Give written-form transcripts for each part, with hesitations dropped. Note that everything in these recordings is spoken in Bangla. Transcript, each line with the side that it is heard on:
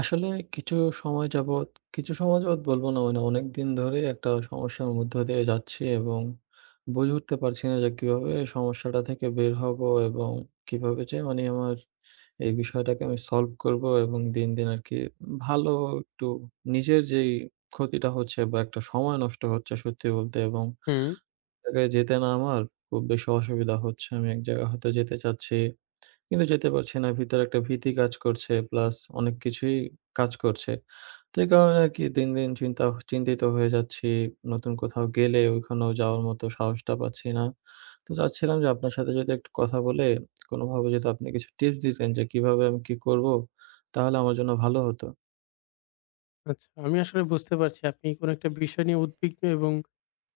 right: আসলে কিছু সময় যাবৎ কিছু সময় যাবৎ বলব না, মানে অনেকদিন ধরেই একটা সমস্যার মধ্য দিয়ে যাচ্ছি এবং বুঝে উঠতে পারছি না যে কিভাবে এই সমস্যাটা থেকে বের হব এবং কিভাবে যে মানে আমার এই বিষয়টাকে আমি সলভ করব এবং দিন, দিন আরকি ভালো একটু নিজের যেই ক্ষতিটা হচ্ছে বা একটা সময় নষ্ট হচ্ছে সত্যি বলতে এবং
left: হুম,
right: এক জায়গায় যেতে না আমার খুব বেশি অসুবিধা হচ্ছে। আমি এক জায়গায় হয়তো যেতে চাচ্ছি কিন্তু যেতে পারছি না। ভিতরে একটা ভীতি কাজ করছে প্লাস অনেক কিছুই কাজ করছে। তো এই কারণে আরকি দিন, দিন চিন্তিত হয়ে যাচ্ছি। নতুন কোথাও গেলে ওইখানেও যাওয়ার মতো সাহসটা পাচ্ছি না। তো চাচ্ছিলাম যে আপনার সাথে যদি একটু কথা বলে কোনোভাবে যদি আপনি কিছু টিপস দিতেন যে কিভাবে আমি কি করব? তাহলে আমার জন্য ভালো হতো।
left: আচ্ছা। আমি আসলে বুঝতে পারছি আপনি কোনো একটা বিষয় নিয়ে উদ্বিগ্ন এবং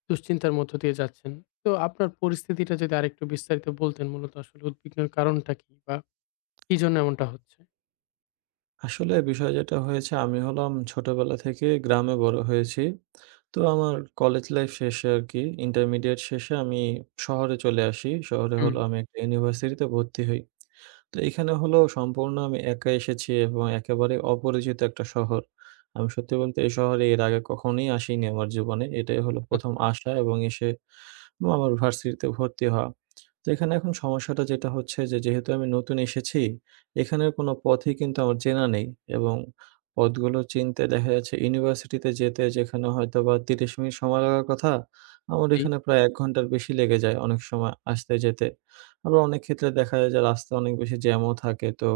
left: দুশ্চিন্তার মধ্য দিয়ে যাচ্ছেন। তো আপনার পরিস্থিতিটা যদি আরেকটু বিস্তারিত বলতেন মূলত আসলে উদ্বিগ্নের কারণটা কি? বা কি জন্য এমনটা হচ্ছে?
right: আসলে বিষয় যেটা হয়েছে, আমি হলাম ছোটবেলা থেকে গ্রামে বড় হয়েছি। তো আমার কলেজ লাইফ শেষে আরকি ইন্টারমিডিয়েট শেষে আমি শহরে চলে আসি। শহরে
left: হুম,
right: হলো আমি একটা ইউনিভার্সিটিতে ভর্তি হই। তো এখানে হলো সম্পূর্ণ আমি একা এসেছি এবং একেবারে অপরিচিত একটা শহর। আমি সত্যি বলতে এই শহরে এর আগে কখনোই আসিনি আমার জীবনে। এটাই হলো ১ম
left: আচ্ছা,
right: আসা এবং এসে আমার ভার্সিটিতে ভর্তি হওয়া। তো এখানে এখন সমস্যাটা যেটা হচ্ছে যে, যেহেতু আমি নতুন এসেছি, এখানের কোনো পথই কিন্তু আমার চেনা নেই এবং পথগুলো চিনতে দেখা যাচ্ছে ইউনিভার্সিটিতে যেতে যেখানে হয়তোবা ৩০ মিনিট সময় লাগার কথা, আমার
left: জি,
right: এখানে প্রায় ১ ঘন্টার বেশি লেগে যায় অনেক সময় আসতে যেতে। আবার অনেক ক্ষেত্রে দেখা যায় যে রাস্তা অনেক বেশি জ্যামও থাকে। তো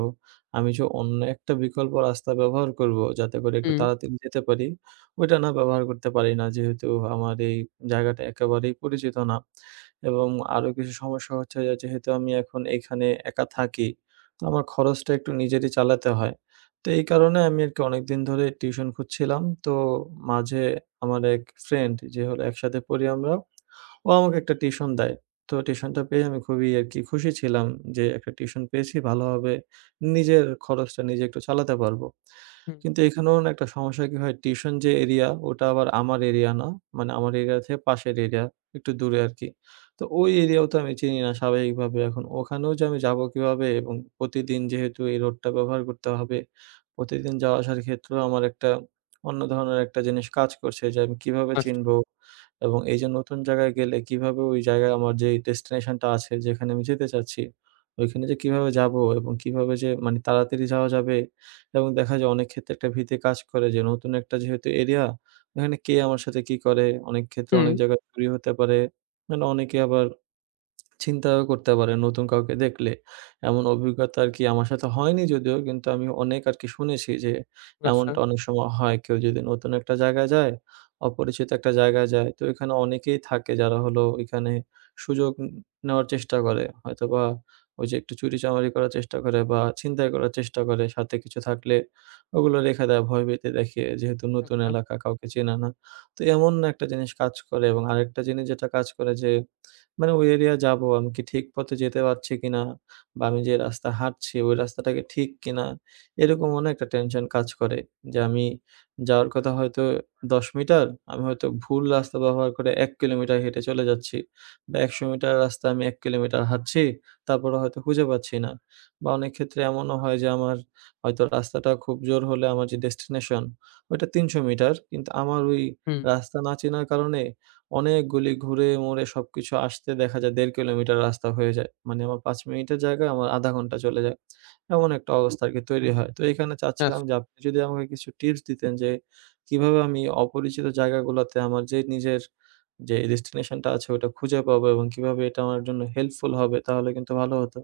right: আমি যে অন্য একটা বিকল্প রাস্তা ব্যবহার করব যাতে করে একটু
left: হুম,
right: তাড়াতাড়ি যেতে পারি, ওইটা না ব্যবহার করতে পারি না। যেহেতু আমার এই জায়গাটা একেবারেই পরিচিত না। এবং আরো কিছু সমস্যা হচ্ছে যে যেহেতু আমি এখন এখানে একা থাকি, তো আমার খরচটা একটু নিজেরই চালাতে হয়। তো এই কারণে আমি আরকি অনেকদিন ধরে টিউশন খুঁজছিলাম। তো মাঝে আমার এক ফ্রেন্ড, যে হলো একসাথে পড়ি আমরা, ও আমাকে একটা টিউশন দেয়। তো টিউশনটা পেয়ে আমি খুবই আরকি খুশি ছিলাম যে একটা টিউশন পেয়েছি, ভালোভাবে নিজের খরচটা নিজে একটু চালাতে পারবো।
left: হুম,
right: কিন্তু এখানেও না একটা সমস্যা কি হয় টিউশন যে এরিয়া, ওটা আবার আমার এরিয়া না। মানে আমার এরিয়া থেকে পাশের এরিয়া, একটু দূরে আরকি। তো ওই এরিয়াও তো আমি চিনি না স্বাভাবিকভাবে। এখন ওখানেও যে আমি যাবো কিভাবে এবং প্রতিদিন যেহেতু এই রোডটা ব্যবহার করতে হবে, প্রতিদিন যাওয়া আসার ক্ষেত্রেও আমার একটা অন্য ধরনের একটা জিনিস কাজ করছে যে আমি কিভাবে
left: আচ্ছা,
right: চিনবো এবং এই যে নতুন জায়গায় গেলে কিভাবে ওই জায়গায় আমার যেই ডেস্টিনেশন টা আছে যেখানে আমি যেতে চাচ্ছি, ওইখানে যে কিভাবে যাবো এবং কিভাবে যে মানে তাড়াতাড়ি যাওয়া যাবে এবং দেখা যায় অনেক ক্ষেত্রে একটা ভীতি কাজ করে যে নতুন একটা যেহেতু এরিয়া, এখানে কে আমার সাথে কি করে? অনেক ক্ষেত্রে
left: হুম,
right: অনেক জায়গায় চুরি হতে পারে। মানে অনেকে আবার চিন্তাও করতে পারে নতুন কাউকে দেখলে। এমন অভিজ্ঞতা আরকি আমার সাথে হয়নি যদিও, কিন্তু আমি অনেক আরকি শুনেছি যে
left: আচ্ছা,
right: এমনটা অনেক সময় হয়। কেউ যদি নতুন একটা জায়গায় যায়, অপরিচিত একটা জায়গায় যায়, তো এখানে অনেকেই থাকে যারা হলো এখানে সুযোগ নেওয়ার চেষ্টা করে। হয়তোবা ওই যে একটু চুরিচামারি করার চেষ্টা করে বা ছিনতাই করার চেষ্টা করে, সাথে কিছু থাকলে ওগুলো রেখে দেয় ভয়ভীতি দেখিয়ে, যেহেতু নতুন
left: আচ্ছা,
right: এলাকা, কাউকে চেনে না। তো এমন একটা জিনিস কাজ করে এবং আরেকটা জিনিস যেটা কাজ করে যে মানে ওই এরিয়া যাবো, আমি কি ঠিক পথে যেতে পারছি কিনা? বা আমি যে রাস্তা হাঁটছি ওই রাস্তাটা কি ঠিক কিনা? এরকম অনেক একটা টেনশন কাজ করে। যে আমি যাওয়ার কথা হয়তো ১০ মিটার, আমি হয়তো ভুল রাস্তা ব্যবহার করে ১ কিলোমিটার হেঁটে চলে যাচ্ছি। বা ১০০ মিটার রাস্তা আমি ১ কিলোমিটার হাঁটছি, তারপরে হয়তো খুঁজে পাচ্ছি না। বা অনেক ক্ষেত্রে এমনও হয় যে আমার হয়তো রাস্তাটা খুব জোর হলে আমার যে ডেস্টিনেশন, ওইটা ৩০০ মিটার। কিন্তু আমার ওই
left: হুম,
right: রাস্তা না চেনার কারণে অনেকগুলি ঘুরে মোড়ে সবকিছু আসতে দেখা যায় ১.৫ কিলোমিটার রাস্তা হয়ে যায়। মানে আমার ৫ মিনিটের জায়গায় আমার ১/২ ঘন্টা চলে যায়। এমন একটা অবস্থা আরকি তৈরি হয়। তো এখানে চাচ্ছিলাম
left: আচ্ছা।
right: যে আপনি যদি আমাকে কিছু টিপস দিতেন যে কিভাবে আমি অপরিচিত জায়গাগুলাতে আমার যে নিজের যে ডেস্টিনেশন টা আছে ওটা খুঁজে পাবো এবং কিভাবে এটা আমার জন্য হেল্পফুল হবে তাহলে কিন্তু ভালো হতো।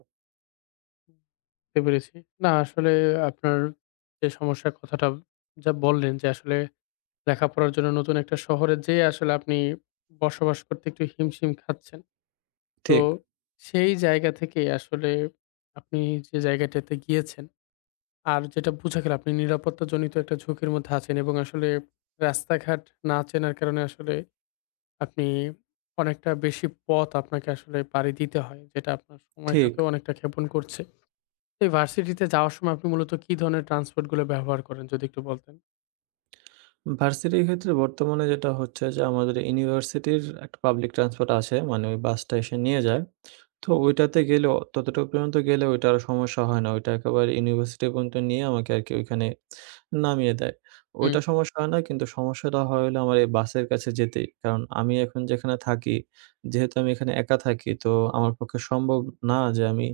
left: বুঝতে পেরেছি। না আসলে আপনার যে সমস্যার কথাটা যা বললেন যে আসলে লেখাপড়ার জন্য নতুন একটা শহরে যেয়ে আসলে আপনি বসবাস করতে একটু হিমশিম খাচ্ছেন। তো
right: ঠিক,
left: সেই জায়গা থেকে আসলে আপনি যে জায়গাটাতে গিয়েছেন আর যেটা বোঝা গেল আপনি নিরাপত্তাজনিত একটা ঝুঁকির মধ্যে আছেন এবং আসলে রাস্তাঘাট না চেনার কারণে আসলে আপনি অনেকটা বেশি পথ আপনাকে আসলে পাড়ি দিতে হয় যেটা আপনার
right: ঠিক।
left: সময়টাকেও অনেকটা ক্ষেপণ করছে। এই ভার্সিটিতে যাওয়ার সময় আপনি মূলত কি ধরনের ট্রান্সপোর্ট গুলো ব্যবহার করেন যদি একটু বলতেন?
right: ভার্সিটির ক্ষেত্রে বর্তমানে যেটা হচ্ছে যে আমাদের ইউনিভার্সিটির একটা পাবলিক ট্রান্সপোর্ট আছে। মানে ওই বাসটা এসে নিয়ে যায়। তো ওইটাতে গেলেও ততটুকু পর্যন্ত গেলে ওইটা আর সমস্যা হয় না। ওইটা একেবারে ইউনিভার্সিটি পর্যন্ত নিয়ে আমাকে আরকি ওইখানে নামিয়ে দেয়।
left: হুম,
right: ওইটা সমস্যা হয় না, কিন্তু সমস্যাটা হয় হলো আমার এই বাসের কাছে যেতেই। কারণ আমি এখন যেখানে থাকি, যেহেতু আমি এখানে একা থাকি, তো আমার পক্ষে সম্ভব না যে আমি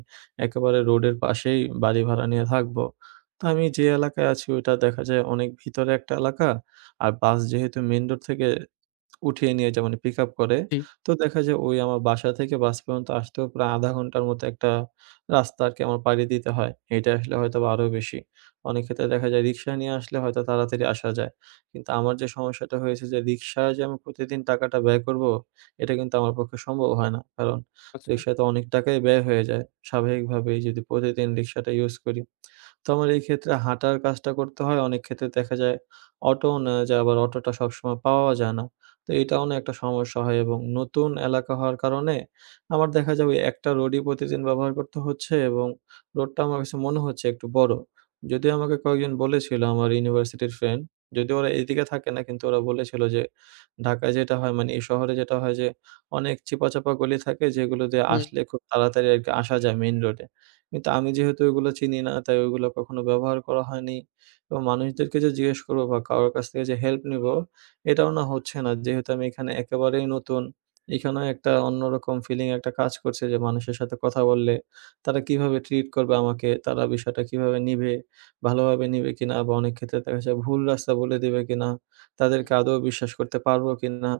right: একেবারে রোডের পাশেই বাড়ি ভাড়া নিয়ে থাকবো। তো আমি যে এলাকায় আছি ওইটা দেখা যায় অনেক ভিতরে একটা এলাকা। আর বাস যেহেতু মেইন রোড থেকে উঠিয়ে নিয়ে যায়, মানে পিকআপ করে।
left: জি,
right: তো দেখা যায় ওই আমার বাসা থেকে বাস পর্যন্ত আসতেও প্রায় ০.৫ ঘন্টার মতো একটা রাস্তা আরকি আমার পাড়ি দিতে হয়। হেঁটে আসলে হয়তোবা আরো বেশি। অনেক ক্ষেত্রে দেখা যায় রিক্সা নিয়ে আসলে হয়তো তাড়াতাড়ি আসা যায়। কিন্তু আমার যে সমস্যাটা হয়েছে যে রিক্সায় যে আমি প্রতিদিন টাকাটা ব্যয় করব, এটা কিন্তু আমার পক্ষে সম্ভব হয় না। কারণ
left: আচ্ছা।
right: রিক্সায় তো অনেক টাকাই ব্যয় হয়ে যায় স্বাভাবিকভাবেই যদি প্রতিদিন রিক্সাটা ইউজ করি। তো আমার এই ক্ষেত্রে হাঁটার কাজটা করতে হয়। অনেক ক্ষেত্রে দেখা যায় অটোও নেওয়া যায়, আবার অটোটা সবসময় পাওয়াও যায় না। তো এটাও না একটা সমস্যা হয় এবং নতুন এলাকা হওয়ার কারণে আমার দেখা যায় ওই একটা রোডই প্রতিদিন ব্যবহার করতে হচ্ছে এবং রোডটা আমার কাছে মনে হচ্ছে একটু বড়। যদিও আমাকে কয়েকজন বলেছিল, আমার ইউনিভার্সিটির ফ্রেন্ড, যদিও ওরা এদিকে থাকে না, কিন্তু ওরা বলেছিল যে ঢাকায় যেটা হয়, মানে এই শহরে যেটা হয় যে অনেক চিপা-চাপা গলি থাকে যেগুলো দিয়ে
left: হুম,
right: আসলে খুব তাড়াতাড়ি আরকি আসা যায় মেইন রোডে। কিন্তু আমি যেহেতু ওইগুলো চিনি না তাই ওইগুলো কখনো ব্যবহার করা হয়নি। এবং মানুষদেরকে যে জিজ্ঞেস করব বা কারো কাছ থেকে যে হেল্প নিবো, এটাও না হচ্ছে না। যেহেতু আমি এখানে একেবারেই নতুন, এখানেও একটা অন্যরকম ফিলিং একটা কাজ করছে যে মানুষের সাথে কথা বললে তারা কিভাবে ট্রিট করবে আমাকে, তারা বিষয়টা কিভাবে নিবে, ভালোভাবে নিবে কিনা বা অনেক ক্ষেত্রে দেখা যায় ভুল রাস্তা বলে দিবে কিনা,
left: হুম,
right: তাদেরকে আদৌ বিশ্বাস করতে পারবো কিনা,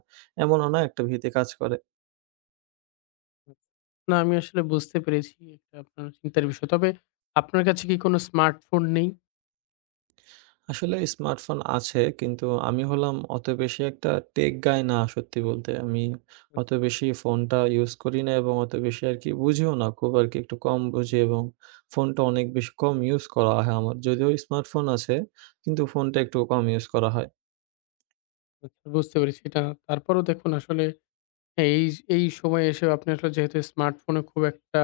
right: এমন অ না একটা ভীতি কাজ করে।
left: হুম। না আমি আসলে বুঝতে পেরেছি এটা আপনার চিন্তার বিষয়। তবে আপনার কাছে কি কোনো স্মার্টফোন নেই?
right: আসলে স্মার্টফোন আছে কিন্তু আমি হলাম অত বেশি একটা টেক গাই না সত্যি বলতে। আমি অত বেশি ফোনটা ইউজ করি না এবং অত বেশি আরকি বুঝিও না। খুব আরকি একটু কম বুঝি এবং ফোনটা অনেক বেশি কম ইউজ করা হয় আমার। যদিও স্মার্টফোন আছে কিন্তু ফোনটা একটু কম ইউজ করা হয়।
left: আচ্ছা, বুঝতে পেরেছি। এটা তারপরেও দেখুন আসলে হ্যাঁ, এই এই সময়ে এসে আপনি আসলে যেহেতু স্মার্টফোনে খুব একটা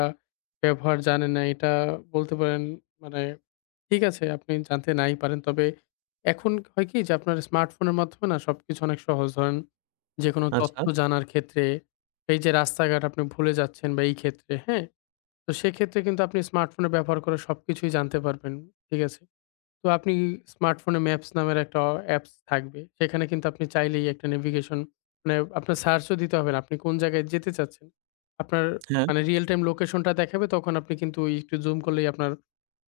left: ব্যবহার জানেন না, এটা বলতে পারেন মানে ঠিক আছে, আপনি জানতে নাই পারেন। তবে এখন হয় কি যে আপনার স্মার্টফোনের মাধ্যমে না সবকিছু অনেক সহজ। ধরেন যেকোনো
right: আচ্ছা,
left: তথ্য জানার ক্ষেত্রে এই যে রাস্তাঘাট আপনি ভুলে যাচ্ছেন বা এই ক্ষেত্রে, হ্যাঁ? তো সেক্ষেত্রে কিন্তু আপনি স্মার্টফোনের ব্যবহার করে সবকিছুই জানতে পারবেন। ঠিক আছে? তো আপনি স্মার্টফোনে ম্যাপস নামের একটা অ্যাপস থাকবে। সেখানে কিন্তু আপনি চাইলেই একটা নেভিগেশন মানে আপনার সার্চও দিতে হবে না। আপনি কোন জায়গায় যেতে চাচ্ছেন। আপনার
right: হ্যাঁ,
left: মানে রিয়াল টাইম লোকেশনটা দেখাবে তখন আপনি কিন্তু একটু জুম করলেই আপনার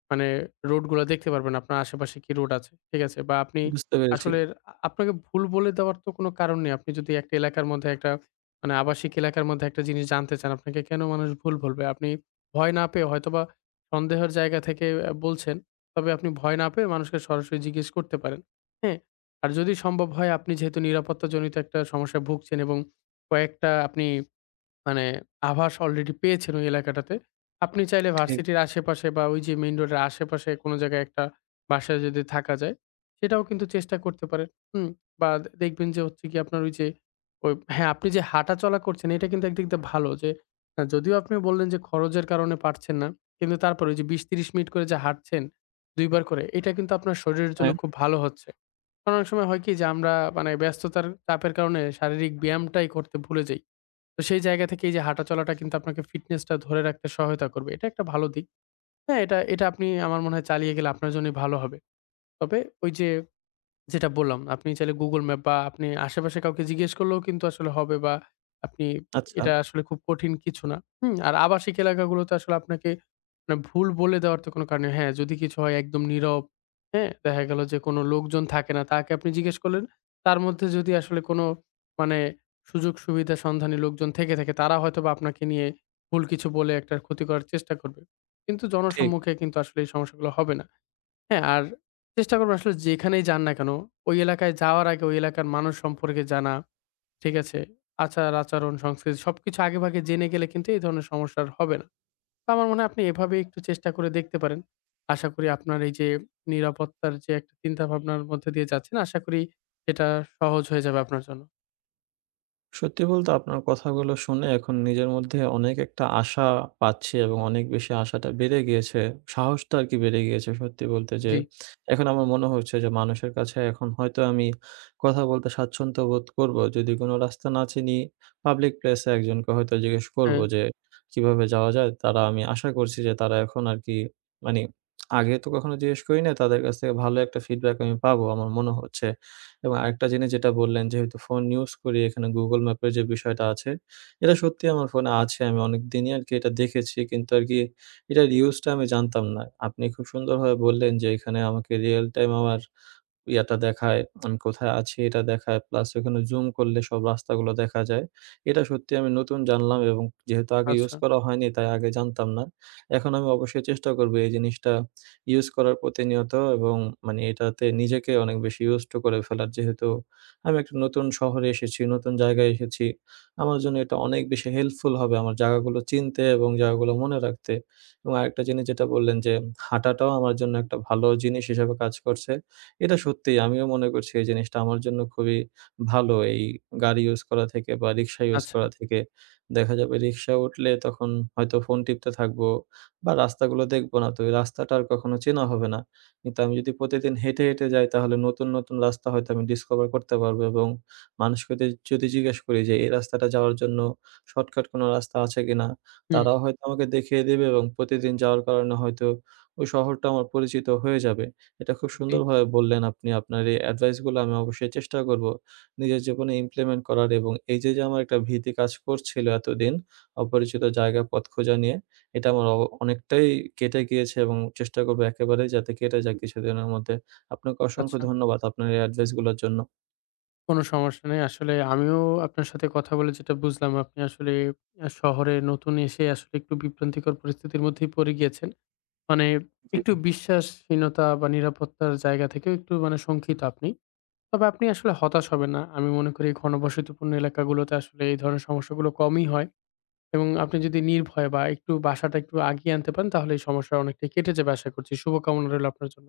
left: মানে রোড গুলা দেখতে পারবেন আপনার আশেপাশে কি রোড আছে। ঠিক আছে? বা আপনি
right: বুঝতে পেরেছি।
left: আসলে আপনাকে ভুল বলে দেওয়ার তো কোনো কারণ নেই। আপনি যদি একটা এলাকার মধ্যে একটা মানে আবাসিক এলাকার মধ্যে একটা জিনিস জানতে চান, আপনাকে কেন মানুষ ভুল বলবে? আপনি ভয় না পেয়ে হয়তোবা সন্দেহের জায়গা থেকে বলছেন। তবে আপনি ভয় না পেয়ে মানুষকে সরাসরি জিজ্ঞেস করতে পারেন। হ্যাঁ? আর যদি সম্ভব হয় আপনি যেহেতু নিরাপত্তাজনিত একটা সমস্যায় ভুগছেন এবং কয়েকটা আপনি মানে আভাস অলরেডি পেয়েছেন ওই এলাকাটাতে। আপনি চাইলে
right: ঠিক,
left: ভার্সিটির আশেপাশে বা ওই যে মেইন রোডের আশেপাশে কোনো জায়গায় একটা বাসায় যদি থাকা যায়, সেটাও কিন্তু চেষ্টা করতে পারেন। হুম? বা দেখবেন যে হচ্ছে গিয়ে আপনার ওই যে ওই হ্যাঁ, আপনি যে হাঁটাচলা করছেন এটা কিন্তু একদিক দিয়ে ভালো যে যদিও আপনি বললেন যে খরচের কারণে পারছেন না। কিন্তু তারপরে ওই যে ২০-৩০ মিনিট করে যে হাঁটছেন ২ বার করে এটা কিন্তু আপনার শরীরের জন্য
right: হ্যাঁ,
left: খুব ভালো হচ্ছে। কারণ অনেক সময় হয় কি যে আমরা মানে ব্যস্ততার চাপের কারণে শারীরিক ব্যায়ামটাই করতে ভুলে যাই। তো সেই জায়গা থেকে এই যে হাঁটা চলাটা কিন্তু আপনাকে ফিটনেসটা ধরে রাখতে সহায়তা করবে। এটা একটা ভালো দিক। হ্যাঁ, এটা এটা আপনি আমার মনে হয় চালিয়ে গেলে আপনার জন্যই ভালো হবে। তবে ওই যে যেটা বললাম, আপনি চাইলে Google ম্যাপ বা আপনি আশেপাশে কাউকে জিজ্ঞেস করলেও কিন্তু আসলে হবে বা আপনি
right: আচ্ছা,
left: এটা আসলে খুব কঠিন কিছু না। হুম? আর আবাসিক এলাকাগুলোতে আসলে আপনাকে মানে ভুল বলে দেওয়ার তো কোনো কারণ নেই। হ্যাঁ, যদি কিছু হয় একদম নীরব, হ্যাঁ? দেখা গেল যে কোনো লোকজন থাকে না। তাকে আপনি জিজ্ঞেস করলেন। তার মধ্যে যদি আসলে কোনো মানে সুযোগ সুবিধা সন্ধানী লোকজন থেকে থাকে তারা হয়তোবা আপনাকে নিয়ে ভুল কিছু বলে একটা ক্ষতি করার চেষ্টা করবে। কিন্তু
right: ঠিক।
left: জনসম্মুখে কিন্তু আসলে এই সমস্যাগুলো হবে না। হ্যাঁ, আর চেষ্টা করব আসলে যেখানেই যান না কেন, ওই এলাকায় যাওয়ার আগে ওই এলাকার মানুষ সম্পর্কে জানা, ঠিক আছে? আচার-আচরণ, সংস্কৃতি সবকিছু আগেভাগে জেনে গেলে কিন্তু এই ধরনের সমস্যা আর হবে না। তো আমার মনে হয় আপনি এভাবে একটু চেষ্টা করে দেখতে পারেন। আশা করি আপনার এই যে নিরাপত্তার যে একটা চিন্তাভাবনার মধ্যে দিয়ে যাচ্ছেন, আশা করি এটা সহজ হয়ে যাবে আপনার জন্য।
right: সত্যি বলতে আপনার কথাগুলো শুনে এখন নিজের মধ্যে অনেক একটা আশা পাচ্ছি এবং অনেক বেশি আশাটা বেড়ে গিয়েছে। সাহসটা আরকি বেড়ে গিয়েছে সত্যি বলতে যে,
left: জি,
right: এখন আমার মনে হচ্ছে যে মানুষের কাছে এখন হয়তো আমি কথা বলতে স্বাচ্ছন্দ্য বোধ করব। যদি কোনো রাস্তা না চিনি পাবলিক প্লেসে একজনকে হয়তো জিজ্ঞেস করব
left: হ্যাঁ,
right: যে কিভাবে যাওয়া যায়? তারা, আমি আশা করছি যে তারা এখন আরকি মানি আগে তো কখনো জিজ্ঞেস করি নাই। তাদের কাছ থেকে ভালো একটা ফিডব্যাক আমি পাবো আমার মনে হচ্ছে। এবং আরেকটা জিনিস যেটা বললেন যেহেতু ফোন ইউজ করি, এখানে Google ম্যাপের যে বিষয়টা আছে, এটা সত্যিই আমার ফোনে আছে। আমি অনেকদিনই আরকি এটা দেখেছি কিন্তু আরকি এটার ইউজটা আমি জানতাম না। আপনি খুব সুন্দরভাবে বললেন যে এখানে আমাকে রিয়াল টাইম আমার ইয়াটা দেখায়, আমি কোথায় আছি এটা দেখায়। প্লাস ওখানে জুম করলে সব রাস্তাগুলো দেখা যায়। এটা সত্যি আমি নতুন জানলাম এবং যেহেতু আগে ইউজ
left: আচ্ছা,
right: করা হয়নি তাই আগে জানতাম না। এখন আমি অবশ্যই চেষ্টা করব এই জিনিসটা ইউজ করার প্রতিনিয়ত এবং মানে এটাতে নিজেকে অনেক বেশি used to করে ফেলার। যেহেতু আমি একটা নতুন শহরে এসেছি, নতুন জায়গায় এসেছি। আমার জন্য এটা অনেক বেশি হেল্পফুল হবে আমার জায়গাগুলো চিনতে এবং জায়গাগুলো মনে রাখতে। এবং আরেকটা জিনিস যেটা বললেন যে হাঁটাটাও আমার জন্য একটা ভালো জিনিস হিসেবে কাজ করছে। এটা
left: হুম,
right: সত্যিই আমিও মনে করছি এই জিনিসটা আমার জন্য খুবই ভালো। এই গাড়ি ইউজ করা থেকে বা রিক্সা ইউজ
left: আচ্ছা,
right: করা থেকে। দেখা যাবে রিক্সায় উঠলে তখন হয়তো ফোন টিপতে থাকবো বা রাস্তাগুলো দেখবো না। তো এই রাস্তাটা আর কখনো চেনা হবে না। কিন্তু আমি যদি প্রতিদিন হেঁটে, হেঁটে যাই তাহলে নতুন, নতুন রাস্তা হয়তো আমি ডিসকভার করতে পারবো এবং মানুষকে দে যদি জিজ্ঞেস করি যে এই রাস্তাটা যাওয়ার জন্য শর্টকাট কোনো রাস্তা আছে কিনা?
left: হুম,
right: তারাও হয়তো আমাকে দেখিয়ে দেবে এবং প্রতিদিন যাওয়ার কারণে হয়তো ওই শহরটা আমার পরিচিত হয়ে যাবে। এটা খুব
left: জি,
right: সুন্দরভাবে বললেন আপনি। আপনার এই এডভাইস গুলো আমি অবশ্যই চেষ্টা করব। নিজের জীবনে ইমপ্লিমেন্ট করার এবং এই যে আমার একটা ভীতি কাজ করছিল এতদিন অপরিচিত জায়গা পথ খোঁজা নিয়ে, এটা আমার অনেকটাই কেটে গিয়েছে এবং চেষ্টা করব একেবারেই যাতে কেটে যায় কিছুদিনের মধ্যে। আপনাকে অসংখ্য
left: আচ্ছা।
right: ধন্যবাদ আপনার এই এডভাইস গুলোর জন্য।
left: কোনো সমস্যা নেই। আসলে আমিও আপনার সাথে কথা বলে যেটা বুঝলাম, আপনি আসলে শহরে নতুন এসে আসলে একটু বিভ্রান্তিকর পরিস্থিতির মধ্যেই পড়ে গিয়েছেন। মানে
right: জি।
left: একটু বিশ্বাসহীনতা বা নিরাপত্তার জায়গা থেকেও একটু মানে শঙ্কিত আপনি। তবে আপনি আসলে হতাশ হবেন না। আমি মনে করি ঘনবসতিপূর্ণ এলাকাগুলোতে আসলে এই ধরনের সমস্যাগুলো কমই হয় এবং আপনি যদি নির্ভয় বা একটু বাসাটা একটু আগিয়ে আনতে পারেন, তাহলে এই সমস্যা অনেকটাই কেটে যাবে আশা করছি। শুভকামনা রইল আপনার জন্য।